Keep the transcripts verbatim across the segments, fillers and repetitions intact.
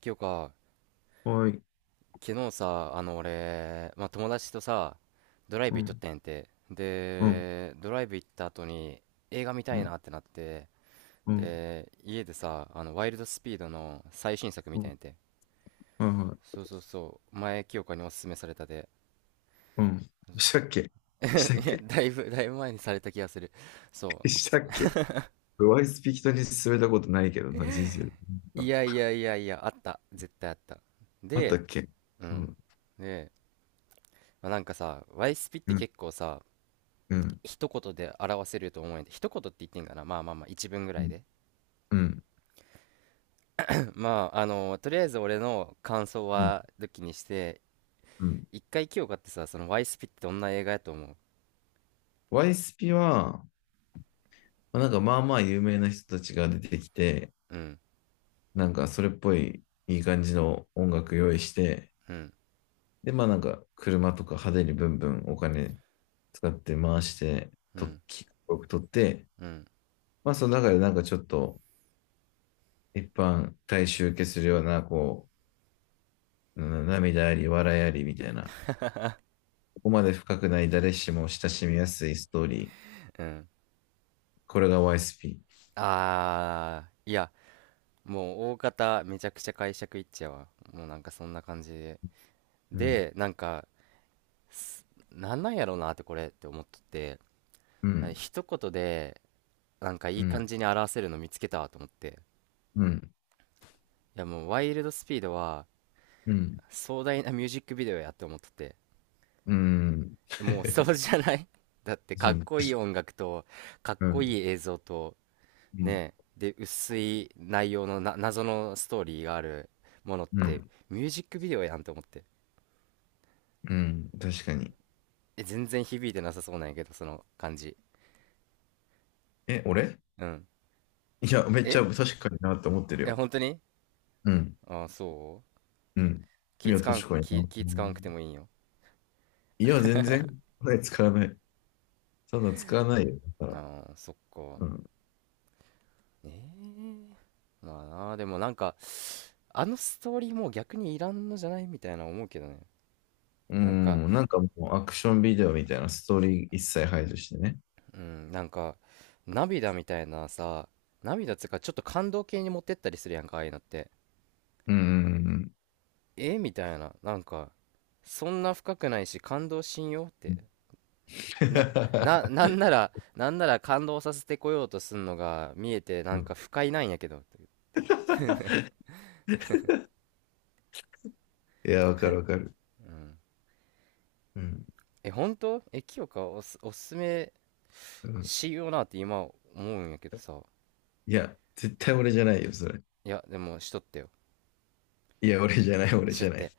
今日か、はい。昨日さ、あの俺、まあ、友達とさ、ドライうブ行っとっん。たんやんて。うん。で、ドライブ行った後に映画見たういなん。ってなって、うん。で、家でさ、あの、ワイルドスピードの最新作見うたんん。やんて。はいはい。そうそうそう、前清かにおすすめされたで。うん。したっけ。したっ いや、け。だいぶ、だいぶ前にされた気がする。そしたっけ。ワイスピ人に勧めたことないけどな、人生で。う。いあ、やいやいやいや、あった。絶対あった。あったで、っけ。ううん。ん。で、まあ、なんかさ、ワイスピっうてん。結構さ、うん。一言で表せると思うんで、一言って言ってんかな、まあまあまあ一文ぐうらいん。で。 うん。まああのとりあえず俺の感想うん。は抜きにして、うん。一回清香ってさ、そのワイスピってどんな映画やと思う？ワイスピは、まあなんかまあまあ有名な人たちが出てきて、うん、なんかそれっぽいいい感じの音楽用意して、うん、で、まあなんか車とか派手にブンブンお金使って回して、うと、ん、き、撮って、うん、まあ、その中でなんかちょっと、一般大衆受けするような、こう、うん、涙あり、笑いありみたいな、ここまで深くない誰しも親しみやすいストーリー。うん。これが ワイエスピー。あー、いや、もう大方めちゃくちゃ解釈いっちゃうわ、もうなんかそんな感じで。うん、でなんかすなんなんやろうなってこれって思っとって、うあ、ん、一言でなんかいういん、感じに表せるの見つけたわと思って、うん、いや、もうワイルドスピードはうん、うん。壮大なミュージックビデオやって思っとって、うん、うん、もうそうじゃない？ だって、かうっん、こいい音楽とかっこいい映像と、ねで薄い内容のな謎のストーリーがあるものっうて、ん、ミュージックビデオやんと思って。うん、確かに。え、全然響いてなさそうなんやけどその感じ。え、俺うん。いや、めっちえゃ確かになって思ってるえ、よ。本当に？うん、ああー、そう。うん。い気や、使わん、確かに気、な。気使わんくてもいいんよ。いや、全然、これ使わない。そんな使わないよ。だから。ああ、そっか。うん。ええ。まあなでもなんか、あのストーリーもう逆にいらんのじゃないみたいな思うけどね。うなんか、ん、なんかもうアクションビデオみたいなストーリー一切排除してね。うん、なんか、涙みたいなさ、涙つうかちょっと感動系に持ってったりするやんか、ああいうのって。うん、うん、えみたいな、なんか、そんな深くないし感動しんよっうん。て。な、な、なんなら、なんなら感動させてこようとすんのが見えてなうんかん、不快なんやけど。いや、わかるわかる。うん。うん、え、本当？え、清香、おす、おすすめうん。しようなって今思うんやけどさ。いや、絶対俺じゃないよ、それ。いや、でもしとってよ、いや、俺じゃない、俺だじっゃない。て。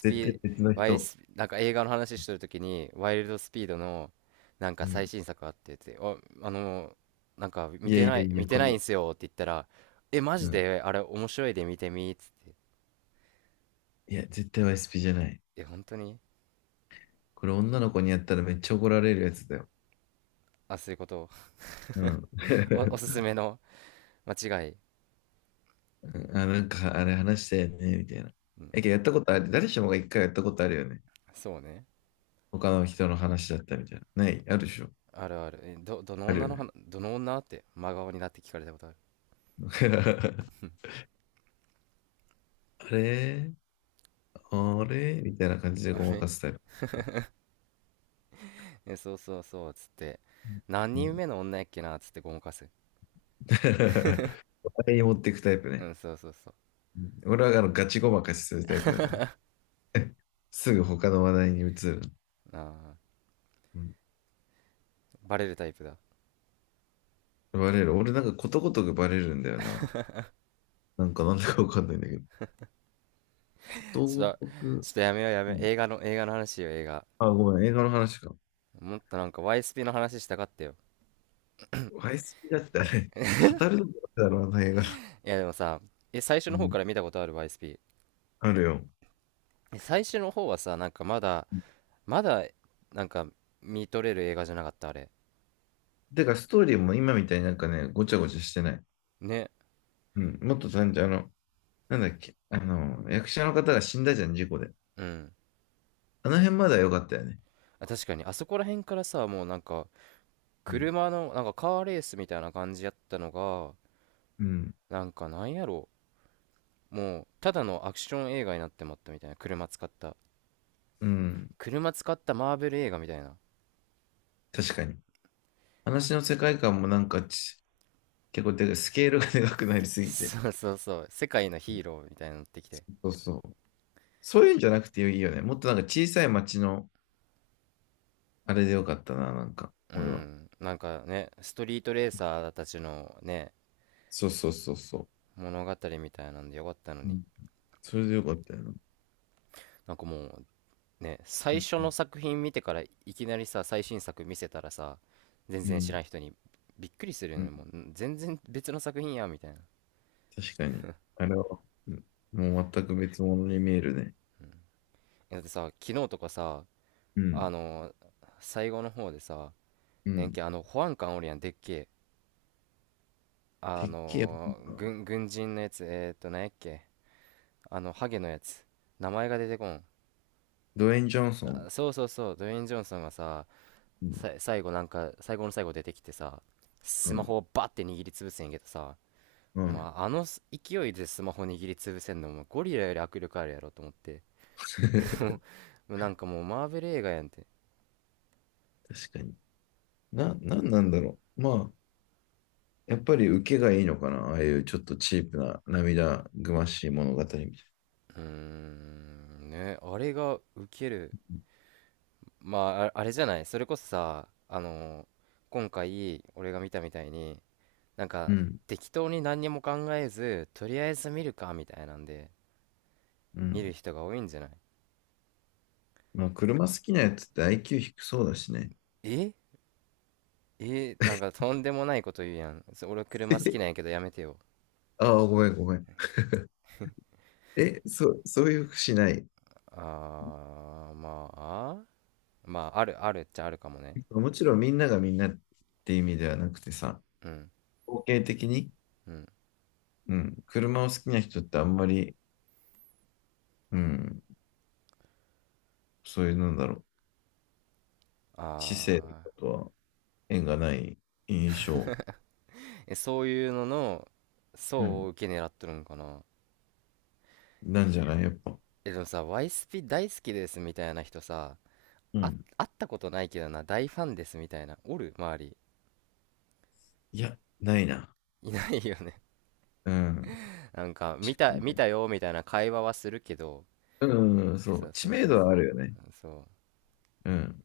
絶対 別の ワイエス、ワイエ人。スピー、なんか映画の話してるときに、ワイルドスピードの、なんかうん。最新作あってって、あ、あの、なんか見いやていなやい、い見や、てこれ。ないんすよって言ったら、え、マうジん。であれ面白いで見てみっつって。いや、絶対 ワイエスピー じゃない。え、本当に？これ女の子にやったらめっちゃ怒られるやつだよ。あ、そういうこと。うん。お、おすす めの間違い。あ、なんかあれ話したよね、みたいな。うん、え、けどやったことある。誰しもが一回やったことあるよね。そうね。他の人の話だったみたいな。ない、あるでしょ。あるある。え、ど、どのある女のよね。話、どの女って真顔になって聞かれたことある。あれ、あれみたいな感じであごまれ、かすタイプ。え、そうそうそう、つって。何う人ん。目の女やっけな、つってごまかす。他に持っていくタイプうね。ん、そうそうそう。うん、俺はあのガチごまかしするタイプだから。すぐ他の話題に移る。ああ。うん、バレるタイプだ。バレる。俺なんかことごとくバレるんだよな。なんかなんだかわかんないんだけど。ことちごょっと、とく。ちょっとやめようやめうよう。ん、映画の、映画の話よ、映画。あ、ごめん、映画の話か。もっとなんか ワイエスピー の話したかったよ。ワイスピだってうあわ、れ、語るのだろうな、映画。いやでもさ、え、最初うの方かん、ら見たことある ワイエスピー。あるよ。え、最初の方はさ、なんかまだ、まだ、なんか見とれる映画じゃなかった、あれ。だからストーリーも今みたいになんかね、ごちゃごちゃしてない。ね。うん、もっと単純、あの、なんだっけ、あの、役者の方が死んだじゃん、事故で。うん。あの辺まだ良かったよね。あ、確かに、あそこら辺からさ、もうなんか、うん、車の、なんかカーレースみたいな感じやったのが、うん、なんかなんやろう。もう、ただのアクション映画になってまったみたいな。車使った。うん、車使ったマーベル映画みたいな。確かに。話の世界観もなんかち、結構でかスケールがでかくなりすぎて。そう、 そうそう。世界のヒーローみたいになってきて。そうそう。そういうんじゃなくていいよね。もっとなんか小さい町のあれでよかったな、なんか、う俺は。ん。なんかね、ストリートレーサーたちのね、そうそうそうそう。物語みたいなんでよかったのうに。ん、それでよかったよな。なんかもうね、う最ん、初うのん、作品見てからいきなりさ、最新作見せたらさ、全う然知ん。らん人に、びっくりするようね。ん、もう、ん、全然別の作品や、みたいな。確かに。あれは、うん、もう全く別物に見えるね。だってさ、昨日とかさ、うあん。の最後の方でさ、うねんん。け、あの、保安官おるやん、でっけえ。あてっきり、の軍、軍人のやつ、えーっと、なんやっけ。あの、ハゲのやつ。名前が出てこん。ドウェイン・ジョンソン。あ、そうそうそう、ドウェイン・ジョンソンがさ、うん。さ、最後なんか、最後の最後出てきてさ、うスマん。ホをバッて握りつぶせんけどさ、うん。まああの勢いでスマホ握りつぶせんのもゴリラより握力あるやろと思って。もうなんかもうマーベル映画やんって。確かに。な、なんなんだろう。まあ、やっぱり受けがいいのかな。ああいうちょっとチープな涙ぐましい物語みたいうーん、ね、あれがウケる。まあ、あ、あれじゃない。それこそさ、あの今回俺が見たみたいに、なんな。うかん。適当に何にも考えずとりあえず見るかみたいなんでう見るん。人が多いんじゃない？まあ、車好きなやつって アイキュー 低そうだしね。ええ、なんかとんでもないこと言うやん、そ、俺 車好きえなんやけどやめてよ。ああ、ごめん、ごめん。え、そう、そういうふうしない。あー、まあまああるあるっちゃあるかもね。もちろんみんながみんなって意味ではなくてさ、うん、統計的に。うん、うん。車を好きな人ってあんまり、うん、そういう、なんだろう、あ知性とかー。とは縁がない印象、え、そういうののう層をん、受け狙っとるんかな。なんじゃないやっぱ。え、でもさ、ワイスピ大好きですみたいな人さ、うあ、ん。会ったことないけどな、大ファンですみたいなおる、周り？いや、ないな。いないよね。うん。なんか見確かた、にな見い。たよみたいな会話はするけど、うん、そそう。うそ知う名そう、度はあるよね。そう、そう。うん。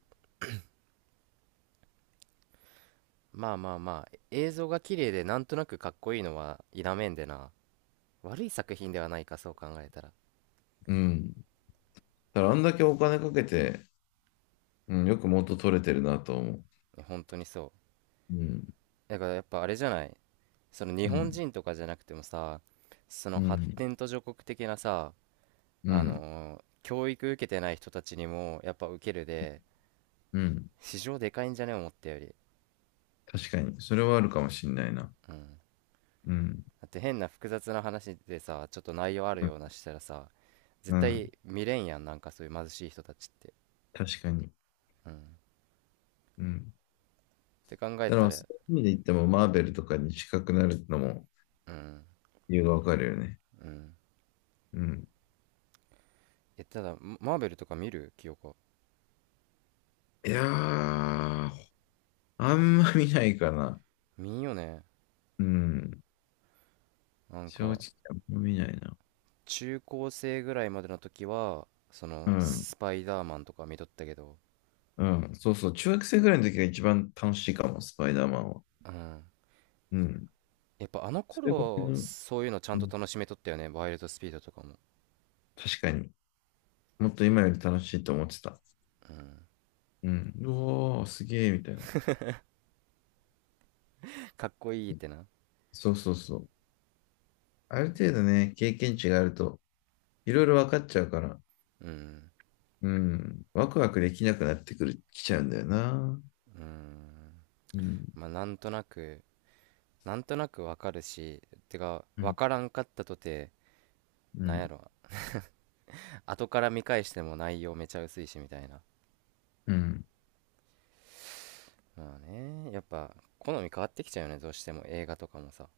まあまあまあ、映像が綺麗でなんとなくかっこいいのは否めんでな。悪い作品ではないか、そう考えたら。いうん。だからあんだけお金かけて、うん、よく元取れてるなと思う。や本当にそうん。う。だからやっぱあれじゃない。その日う本ん。人とかじゃなくてもさ、そのう発ん。展途上国的なさ、うあん。のー教育受けてない人たちにもやっぱ受けるで、うん。市場でかいんじゃね、思ったより。確かに。それはあるかもしんないな。うん。うん。だって変な複雑な話でさ、ちょっと内容あるうん。ようなしたらさ、う絶ん、対見れんやん、なんかそういう貧しい人たちって。確かに。うんっうん。て考えだかたら、そら。ういう意味で言っても、マーベルとかに近くなるのもうん、理由がわかるよね。うん。うん。え、ただマ、マーベルとか見る清子？いやー、あんま見ないかな。見んよね。うん。なん正か直、あんま見ないな。中高生ぐらいまでの時はそうのん。スパイダーマンとか見とったけど。うん。そうそう。中学生ぐらいの時が一番楽しいかも、スパイダーマンは。うん。うん。やっぱあのそれぐらい頃の、そういうのちゃうんとん。楽しめとったよね、ワイルドスピードとかも。確かに。もっと今より楽しいと思ってた。うん。うん。うおー、すげー、みたいな。かっこいいってな。そうそうそう。ある程度ね、経験値があると、いろいろ分かっちゃうから、うん、うん。ワクワクできなくなってくる、きちゃうんだよな。うん。うん。まあなんとなく、なんとなくわかるし、てか、うわん。からんかったとて、うなんやん。ろ、後から見返しても内容めちゃ薄いしみたいな。うん。まあね、やっぱ、好み変わってきちゃうよね、どうしても映画とかもさ。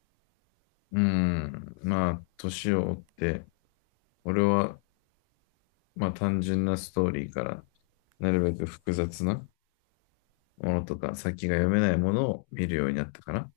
うん、まあ、年を追って、俺は、まあ、単純なストーリーから、なるべく複雑なものとか、先が読めないものを見るようになったかな。